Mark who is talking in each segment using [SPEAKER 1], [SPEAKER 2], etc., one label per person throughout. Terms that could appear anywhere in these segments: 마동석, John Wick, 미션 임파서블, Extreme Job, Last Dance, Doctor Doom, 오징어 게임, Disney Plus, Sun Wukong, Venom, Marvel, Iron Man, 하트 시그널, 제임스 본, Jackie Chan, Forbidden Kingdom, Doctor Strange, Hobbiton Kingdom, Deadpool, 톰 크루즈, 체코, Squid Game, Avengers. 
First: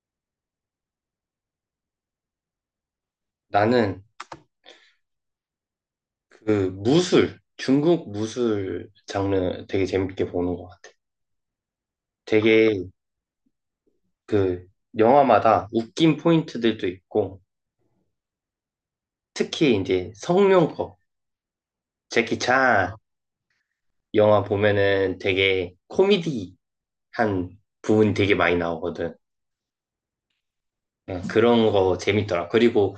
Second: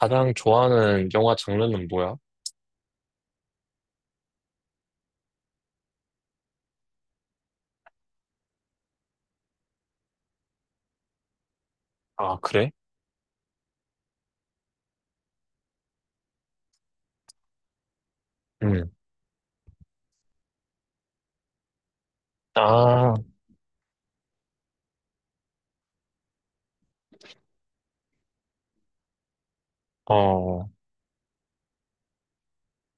[SPEAKER 1] 가장 좋아하는 영화 장르는 뭐야?
[SPEAKER 2] 나는 그 무술, 중국 무술 장르 되게 재밌게 보는 것 같아.
[SPEAKER 1] 아, 그래?
[SPEAKER 2] 되게 그 영화마다 웃긴 포인트들도 있고,
[SPEAKER 1] 응.
[SPEAKER 2] 특히 이제 성룡법, 제키 찬
[SPEAKER 1] 아,
[SPEAKER 2] 영화 보면은 되게 코미디한 부분이 되게 많이 나오거든.
[SPEAKER 1] 어,
[SPEAKER 2] 예, 그런 거 재밌더라. 그리고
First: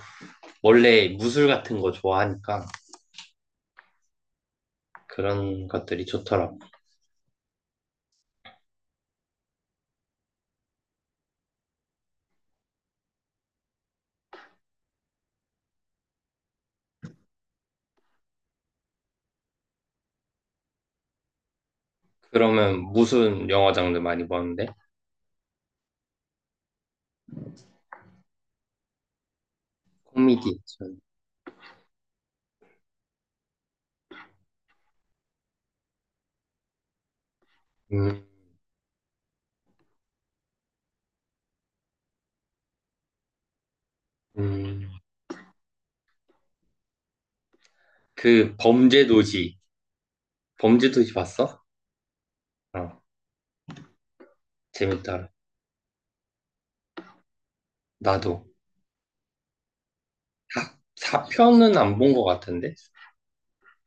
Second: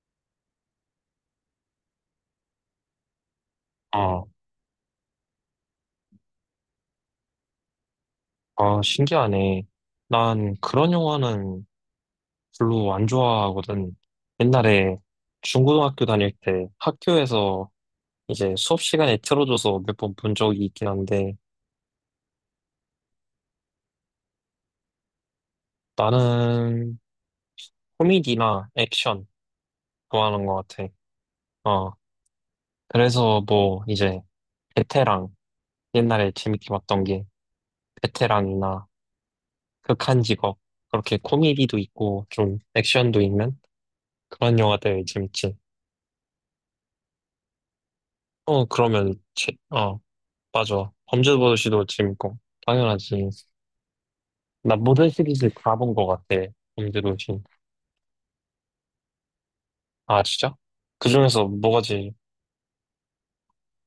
[SPEAKER 2] 원래 무술 같은 거 좋아하니까
[SPEAKER 1] 어,
[SPEAKER 2] 그런 것들이 좋더라.
[SPEAKER 1] 어, 신기하네. 난 그런 영화는 별로 안 좋아하거든. 옛날에 중고등학교 다닐 때 학교에서 이제 수업 시간에 틀어줘서 몇 번 본 적이 있긴 한데,
[SPEAKER 2] 그러면 무슨 영화 장르 많이 보는데?
[SPEAKER 1] 나는 코미디나 액션 좋아하는
[SPEAKER 2] 코미디.
[SPEAKER 1] 것 같아.
[SPEAKER 2] 액션.
[SPEAKER 1] 어, 그래서 뭐 이제 베테랑, 옛날에 재밌게 봤던 게
[SPEAKER 2] 음,
[SPEAKER 1] 베테랑이나 극한 직업. 그렇게 코미디도 있고, 좀 액션도 있는 그런
[SPEAKER 2] 음.
[SPEAKER 1] 영화들 재밌지.
[SPEAKER 2] 그
[SPEAKER 1] 어, 그러면,
[SPEAKER 2] 범죄도시
[SPEAKER 1] 맞아.
[SPEAKER 2] 범죄도시 봤어?
[SPEAKER 1] 범죄도시도 재밌고,
[SPEAKER 2] 어,
[SPEAKER 1] 당연하지. 나 모든
[SPEAKER 2] 재밌다.
[SPEAKER 1] 시리즈 다 본 것 같아. 범죄도시.
[SPEAKER 2] 나도
[SPEAKER 1] 아, 진짜?
[SPEAKER 2] 사
[SPEAKER 1] 그 중에서
[SPEAKER 2] 4편은
[SPEAKER 1] 뭐가
[SPEAKER 2] 안 본
[SPEAKER 1] 제일,
[SPEAKER 2] 것 같은데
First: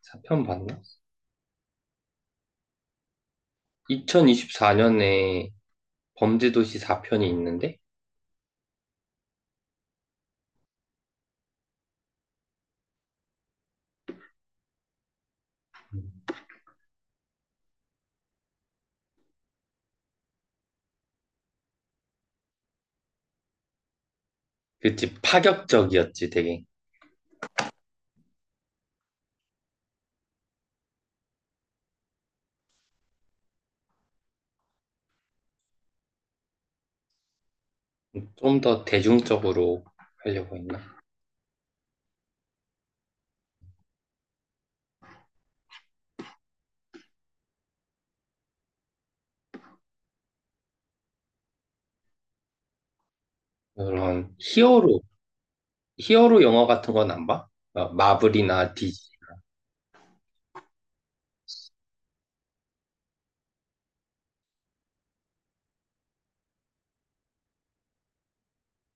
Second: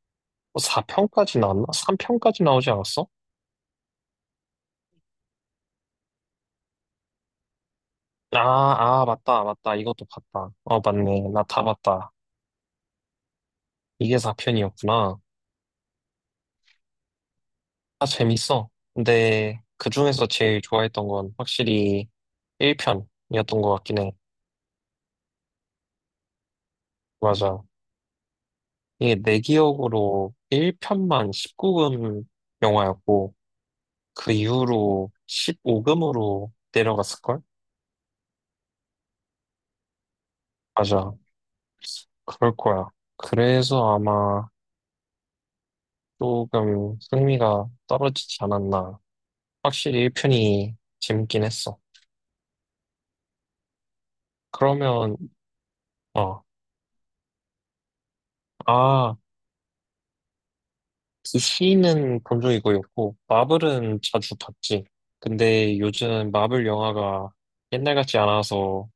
[SPEAKER 2] 4편 봤나?
[SPEAKER 1] 4편까지 나왔나? 3편까지 나오지 않았어?
[SPEAKER 2] 2024년에 범죄도시 4편이 있는데.
[SPEAKER 1] 아, 아, 맞다, 맞다. 이것도 봤다. 어, 맞네. 나 다 봤다. 이게 4편이었구나.
[SPEAKER 2] 음.
[SPEAKER 1] 다 재밌어. 근데 그 중에서 제일 좋아했던 건 확실히 1편이었던 것 같긴 해.
[SPEAKER 2] 그치, 파격적이었지 되게.
[SPEAKER 1] 맞아. 이게 내 기억으로 1편만 19금 영화였고, 그 이후로 15금으로 내려갔을걸?
[SPEAKER 2] 좀 더 대중적으로 하려고 했나?
[SPEAKER 1] 맞아. 그럴 거야. 그래서 아마 조금 흥미가 떨어지지 않았나. 확실히 1편이 재밌긴 했어.
[SPEAKER 2] 그런 히어로
[SPEAKER 1] 그러면,
[SPEAKER 2] 히어로
[SPEAKER 1] 어,
[SPEAKER 2] 영화 같은 건 안 봐? 어, 마블이나 디지.
[SPEAKER 1] 아. 디 c 는 본 적 이거였고, 마블은 자주 봤지. 근데 요즘 마블 영화가 옛날 같지 않아서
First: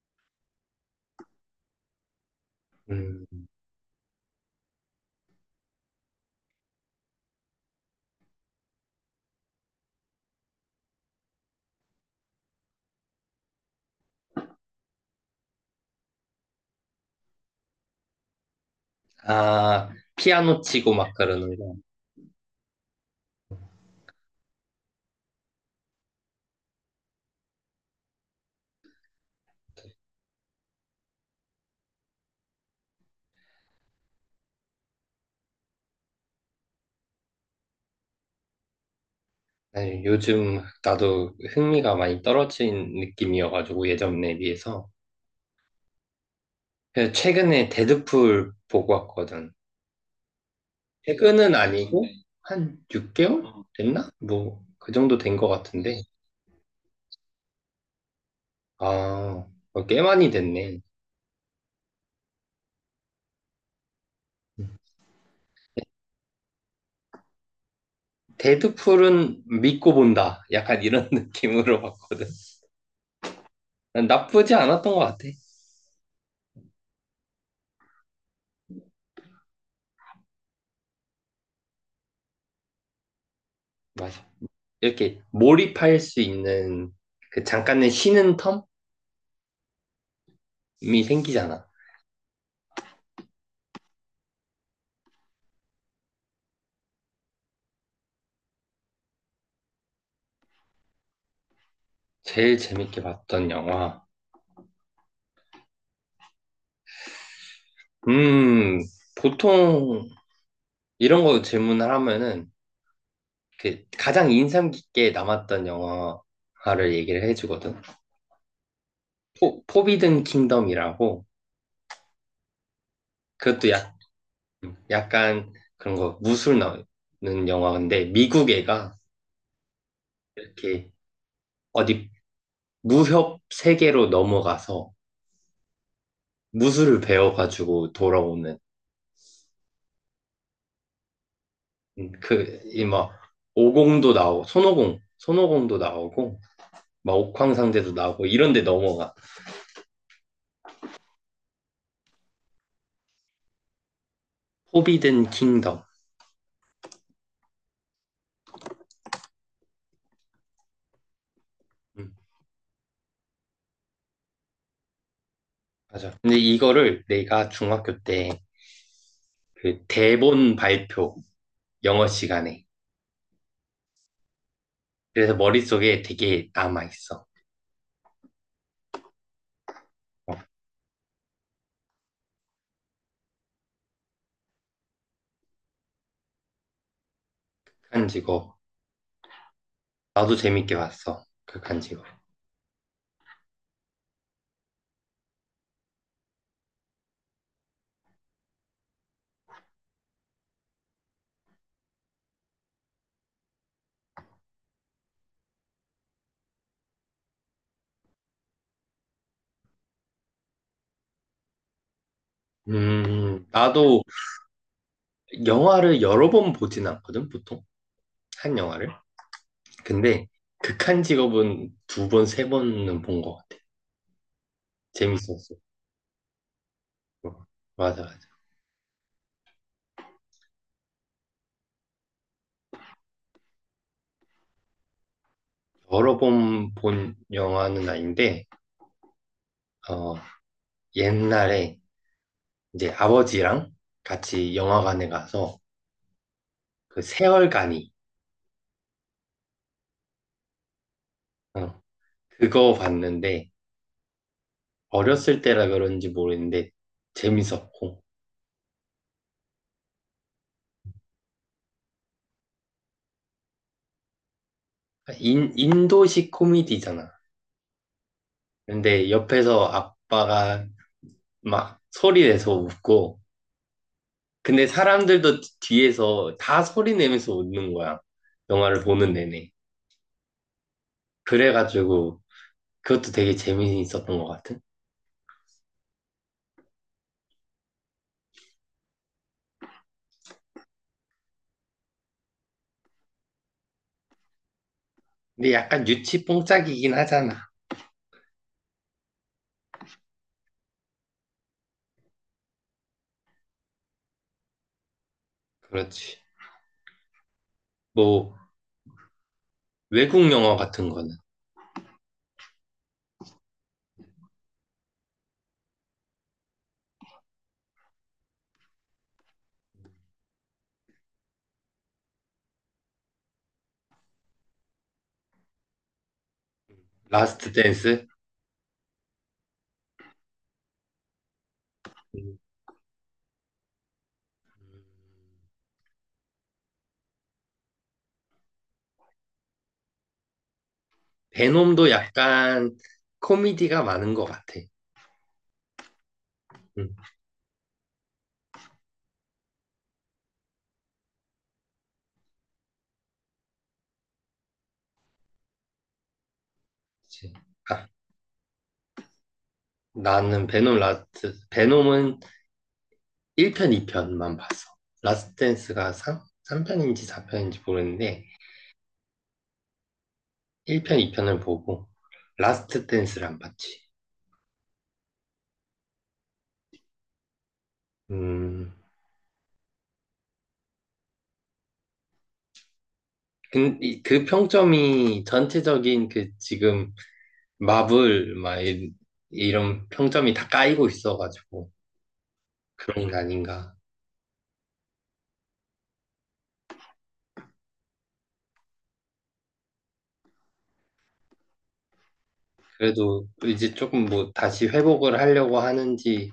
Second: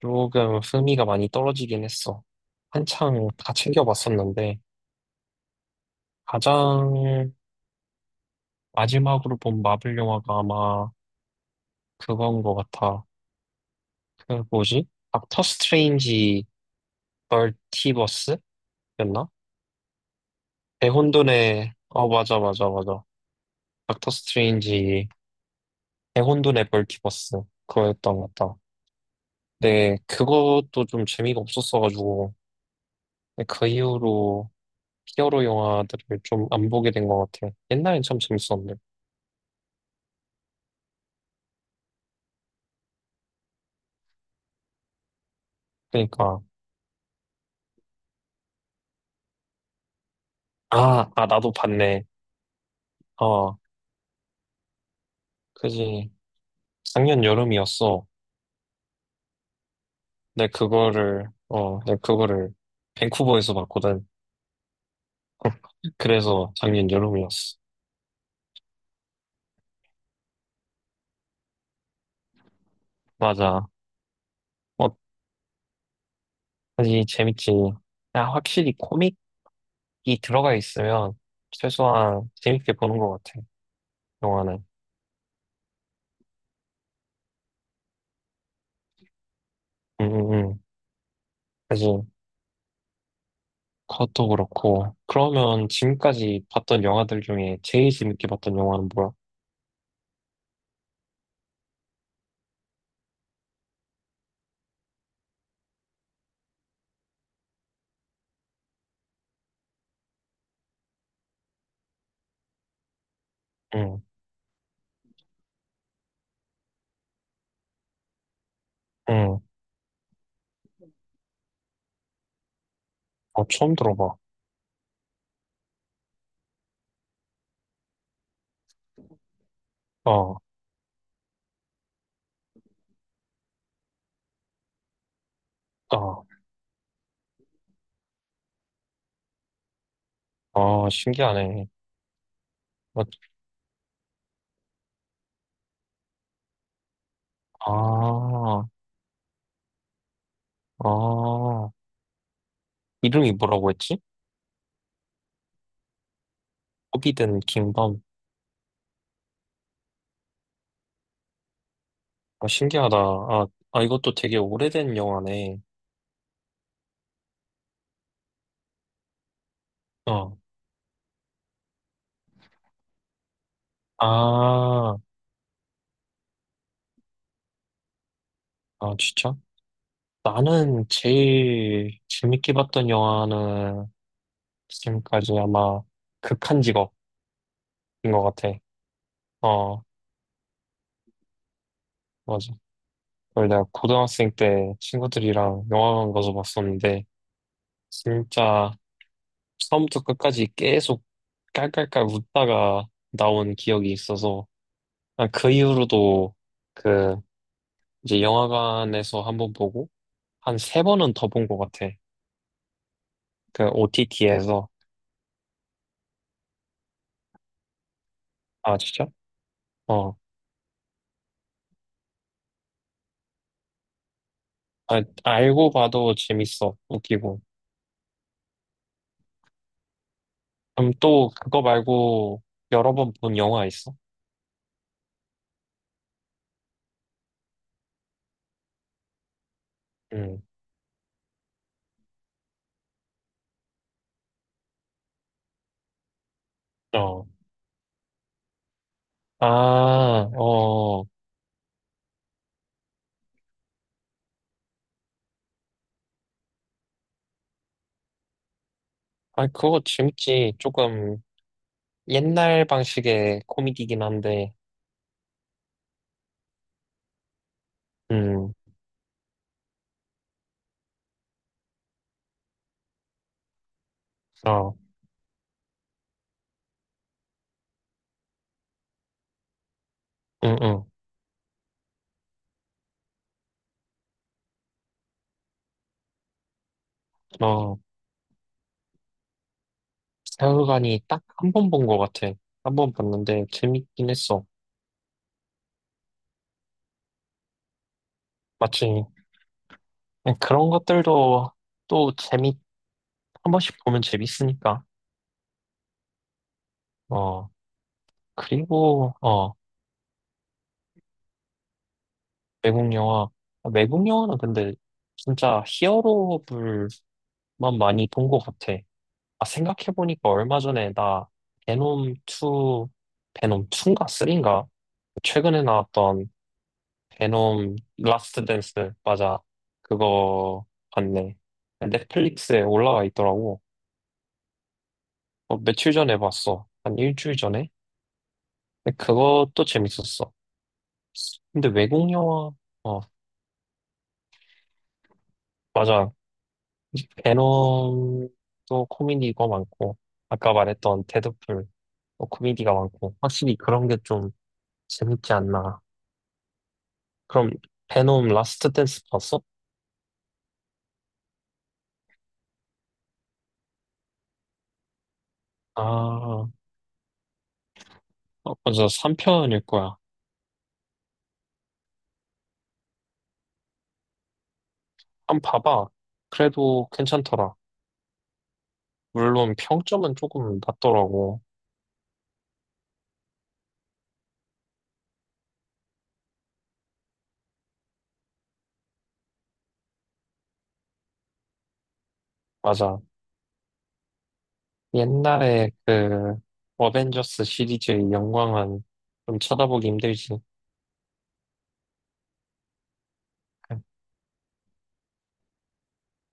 [SPEAKER 1] 조금 흥미가 많이 떨어지긴 했어. 한창
[SPEAKER 2] 음.
[SPEAKER 1] 다 챙겨봤었는데, 가장 마지막으로 본 마블 영화가 아마 그건 것 같아. 그 뭐지? 닥터 스트레인지 벌티버스였나?
[SPEAKER 2] 아, 피아노 치고 막 그러는
[SPEAKER 1] 대혼돈의,
[SPEAKER 2] 거.
[SPEAKER 1] 어, 맞아, 맞아, 맞아. 닥터 스트레인지 대혼돈의 벌티버스. 그거였던 것 같다. 네, 그것도 좀 재미가 없었어가지고, 근데 그 이후로 히어로 영화들을 좀 안 보게 된 것 같아 옛날엔 참 재밌었는데.
[SPEAKER 2] 네, 요즘 나도 흥미가 많이 떨어진 느낌이어가지고 예전에 비해서.
[SPEAKER 1] 그러니까,
[SPEAKER 2] 그래서 최근에 데드풀 보고 왔거든.
[SPEAKER 1] 아, 아, 나도
[SPEAKER 2] 최근은 아니고
[SPEAKER 1] 봤네.
[SPEAKER 2] 네. 한 6개월
[SPEAKER 1] 어,
[SPEAKER 2] 어, 됐나? 뭐 그 정도 된 것 같은데.
[SPEAKER 1] 그지. 작년 여름이었어.
[SPEAKER 2] 아, 어, 꽤 많이 됐네.
[SPEAKER 1] 내 그거를 밴쿠버에서 봤거든. 그래서 작년 여름이었어.
[SPEAKER 2] 데드풀은 믿고 본다, 약간 이런 느낌으로 봤거든.
[SPEAKER 1] 맞아.
[SPEAKER 2] 난 나쁘지 않았던
[SPEAKER 1] 어,
[SPEAKER 2] 것 같아.
[SPEAKER 1] 그지, 재밌지. 야 확실히 코믹이 들어가 있으면 최소한 재밌게 보는 것 같아,
[SPEAKER 2] 맞아.
[SPEAKER 1] 영화는.
[SPEAKER 2] 이렇게 몰입할 수 있는 그 잠깐의 쉬는 텀이
[SPEAKER 1] 음, 음, 음.
[SPEAKER 2] 생기잖아.
[SPEAKER 1] 그지. 그것도 그렇고. 그러면 지금까지 봤던 영화들 중에 제일 재밌게 봤던 영화는 뭐야?
[SPEAKER 2] 제일 재밌게 봤던 영화. 음, 보통 이런 거 질문을 하면은 그
[SPEAKER 1] 응,
[SPEAKER 2] 가장 인상 깊게 남았던 영화를 얘기를 해주거든.
[SPEAKER 1] 응.
[SPEAKER 2] 포비든 킹덤이라고.
[SPEAKER 1] 어,
[SPEAKER 2] 그것도
[SPEAKER 1] 처음
[SPEAKER 2] 약,
[SPEAKER 1] 들어봐.
[SPEAKER 2] 약간 그런 거 무술 나오는 영화인데, 미국 애가
[SPEAKER 1] 어,
[SPEAKER 2] 이렇게 어디 무협 세계로 넘어가서
[SPEAKER 1] 어,
[SPEAKER 2] 무술을 배워가지고 돌아오는.
[SPEAKER 1] 어, 신기하네.
[SPEAKER 2] 그,
[SPEAKER 1] 어,
[SPEAKER 2] 이막 오공도 나오고, 손오공도 나오고, 막 옥황상제도 나오고 이런 데
[SPEAKER 1] 아,
[SPEAKER 2] 넘어가.
[SPEAKER 1] 아. 이름이 뭐라고 했지?
[SPEAKER 2] 포비든 킹덤.
[SPEAKER 1] 호비든 킹덤.
[SPEAKER 2] 음,
[SPEAKER 1] 아, 신기하다. 아, 아, 이것도 되게 오래된 영화네.
[SPEAKER 2] 맞아. 근데 이거를 내가 중학교 때 그
[SPEAKER 1] 어,
[SPEAKER 2] 대본 발표 영어 시간에.
[SPEAKER 1] 아,
[SPEAKER 2] 그래서 머릿속에 되게 남아있어.
[SPEAKER 1] 아, 진짜?
[SPEAKER 2] 어,
[SPEAKER 1] 나는 제일 재밌게 봤던 영화는 지금까지 아마 극한 직업인 것
[SPEAKER 2] 극한직업.
[SPEAKER 1] 같아. 어.
[SPEAKER 2] 나도 재밌게 봤어, 극한직업.
[SPEAKER 1] 맞아. 그걸 내가 고등학생 때 친구들이랑 영화관 가서 봤었는데, 진짜 처음부터 끝까지 계속 깔깔깔 웃다가 나온 기억이 있어서, 아, 그 이후로도 그 이제 영화관에서 한번 보고, 한 세 번은 더 본 것 같아. 그
[SPEAKER 2] 나도
[SPEAKER 1] OTT에서.
[SPEAKER 2] 영화를 여러 번 보진 않거든, 보통. 한
[SPEAKER 1] 아,
[SPEAKER 2] 영화를.
[SPEAKER 1] 진짜? 어.
[SPEAKER 2] 근데 극한직업은 두 번, 세 번은 본 것 같아.
[SPEAKER 1] 아,
[SPEAKER 2] 재밌었어.
[SPEAKER 1] 알고 봐도 재밌어. 웃기고.
[SPEAKER 2] 어, 맞아, 맞아.
[SPEAKER 1] 그럼 또 그거 말고 여러 번 본 영화 있어?
[SPEAKER 2] 여러 번 본 영화는 아닌데, 어,
[SPEAKER 1] 응.
[SPEAKER 2] 옛날에 이제 아버지랑 같이 영화관에 가서 그
[SPEAKER 1] 어.
[SPEAKER 2] 세월간이,
[SPEAKER 1] 아, 어.
[SPEAKER 2] 어, 그거 봤는데 어렸을 때라 그런지 모르겠는데 재밌었고.
[SPEAKER 1] 아, 그거 재밌지. 조금 옛날 방식의 코미디긴 한데,
[SPEAKER 2] 그러니까 인도식 코미디잖아.
[SPEAKER 1] 음,
[SPEAKER 2] 근데 옆에서 아빠가 막 소리 내서 웃고, 근데
[SPEAKER 1] 어,
[SPEAKER 2] 사람들도 뒤에서 다 소리 내면서 웃는 거야, 영화를 보는 내내.
[SPEAKER 1] 응, 응,
[SPEAKER 2] 그래가지고 그것도 되게 재미있었던 것 같은.
[SPEAKER 1] 어, 세월간이 딱 한 번 본 것 같아. 한 번 봤는데 재밌긴 했어.
[SPEAKER 2] 근데 약간 유치 뽕짝이긴 하잖아.
[SPEAKER 1] 마지 그런 것들도 또 재밌, 한 번씩 보면 재밌으니까.
[SPEAKER 2] 그렇지.
[SPEAKER 1] 어,
[SPEAKER 2] 뭐
[SPEAKER 1] 그리고, 어,
[SPEAKER 2] 외국 영화 같은 거는.
[SPEAKER 1] 외국 영화. 아, 외국 영화는 근데 진짜 히어로물만 많이 본 것 같아. 아, 생각해보니까 얼마 전에 나 베놈 2, 베놈 2인가 3인가? 최근에 나왔던
[SPEAKER 2] 라스트
[SPEAKER 1] 베놈
[SPEAKER 2] 댄스?
[SPEAKER 1] 라스트 댄스, 맞아. 그거 봤네.
[SPEAKER 2] 음,
[SPEAKER 1] 넷플릭스에 올라와 있더라고. 어, 며칠 전에 봤어. 한 일주일 전에? 근데 그것도 재밌었어. 근데
[SPEAKER 2] 베놈도
[SPEAKER 1] 외국 영화,
[SPEAKER 2] 약간
[SPEAKER 1] 어,
[SPEAKER 2] 코미디가 많은 것 같아.
[SPEAKER 1] 맞아.
[SPEAKER 2] 음,
[SPEAKER 1] 베놈도 코미디가 많고, 아까 말했던 데드풀도 코미디가 많고, 확실히 그런 게 좀 재밌지 않나.
[SPEAKER 2] 그치.
[SPEAKER 1] 그럼
[SPEAKER 2] 아,
[SPEAKER 1] 베놈 라스트 댄스 봤어?
[SPEAKER 2] 나는 베놈 라스트, 베놈은 1편, 2편만 봤어. 라스트 댄스가 3,
[SPEAKER 1] 아,
[SPEAKER 2] 삼편인지 4편인지 모르는데,
[SPEAKER 1] 어, 맞아. 3편일 거야.
[SPEAKER 2] 1편, 2편을 보고, 라스트 댄스를 안 봤지.
[SPEAKER 1] 한번 봐봐. 그래도 괜찮더라.
[SPEAKER 2] 음,
[SPEAKER 1] 물론 평점은 조금 낮더라고.
[SPEAKER 2] 그 평점이 전체적인 그 지금 마블, 막 이런 평점이 다 까이고 있어가지고,
[SPEAKER 1] 맞아.
[SPEAKER 2] 그런 게 아닌가.
[SPEAKER 1] 옛날에 그 어벤져스 시리즈의 영광은 좀 쳐다보기 힘들지.
[SPEAKER 2] 그래도 이제 조금 뭐 다시 회복을 하려고 하는지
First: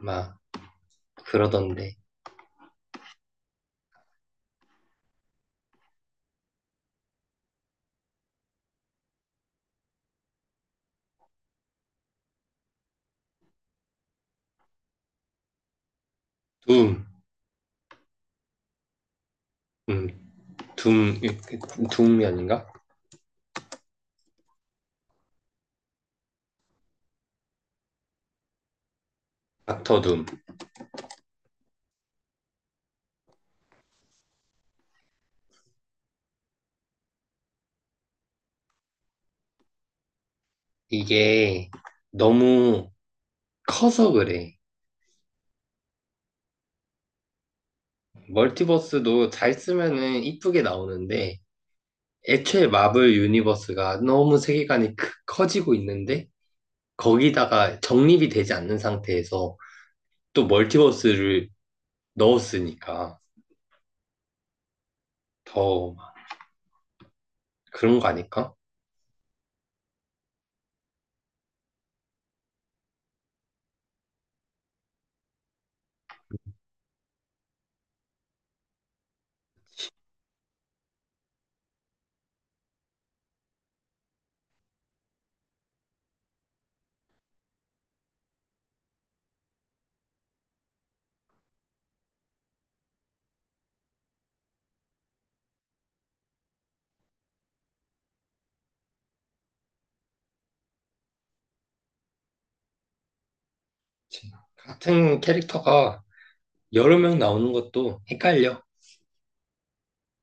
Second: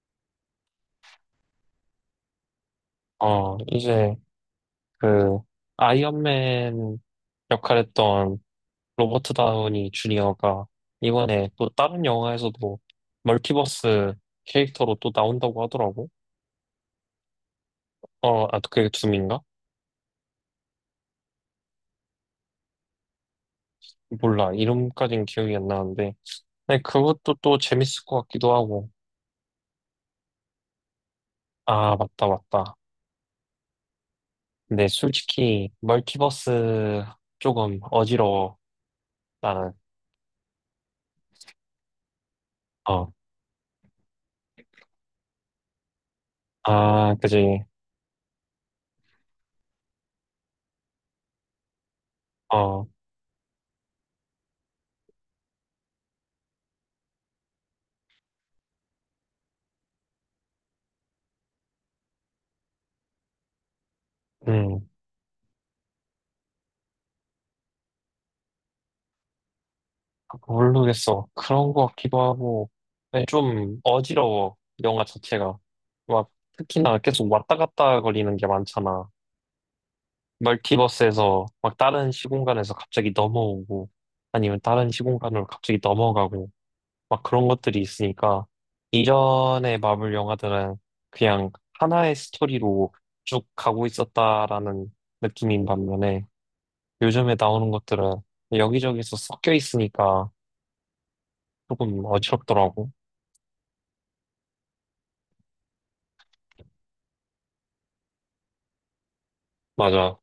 [SPEAKER 2] 막 그러던데.
[SPEAKER 1] 어, 이제 그 아이언맨 역할했던 로버트 다우니 주니어가 이번에 또 다른 영화에서도 멀티버스 캐릭터로 또 나온다고 하더라고.
[SPEAKER 2] 둠,
[SPEAKER 1] 어, 아, 그게 둠인가?
[SPEAKER 2] 음, 둠, 둠이 아닌가?
[SPEAKER 1] 몰라. 이름까진 기억이 안 나는데. 근데 그것도 또 재밌을 것 같기도 하고.
[SPEAKER 2] 닥터 둠.
[SPEAKER 1] 아, 맞다, 맞다. 근데 솔직히, 멀티버스 조금 어지러워. 나는.
[SPEAKER 2] 이게 너무
[SPEAKER 1] 어.
[SPEAKER 2] 커서 그래.
[SPEAKER 1] 아, 그지.
[SPEAKER 2] 멀티버스도 잘 쓰면은 이쁘게 나오는데 애초에
[SPEAKER 1] 어,
[SPEAKER 2] 마블 유니버스가 너무 세계관이 커지고 있는데, 거기다가 정립이 되지 않는 상태에서 또 멀티버스를 넣었으니까
[SPEAKER 1] 음.
[SPEAKER 2] 더막 그런 거 아닐까?
[SPEAKER 1] 모르겠어. 그런 것 같기도 하고. 근데 좀 어지러워. 영화 자체가. 막, 특히나 계속 왔다 갔다 거리는 게 많잖아. 멀티버스에서 막 다른 시공간에서 갑자기 넘어오고 아니면 다른 시공간으로 갑자기 넘어가고 막 그런 것들이 있으니까 이전의 마블 영화들은 그냥 하나의 스토리로 쭉 가고 있었다라는 느낌인 반면에 요즘에 나오는 것들은 여기저기서 섞여 있으니까 조금 어지럽더라고.
[SPEAKER 2] 같은 캐릭터가 여러 명 나오는 것도 헷갈려.
[SPEAKER 1] 맞아.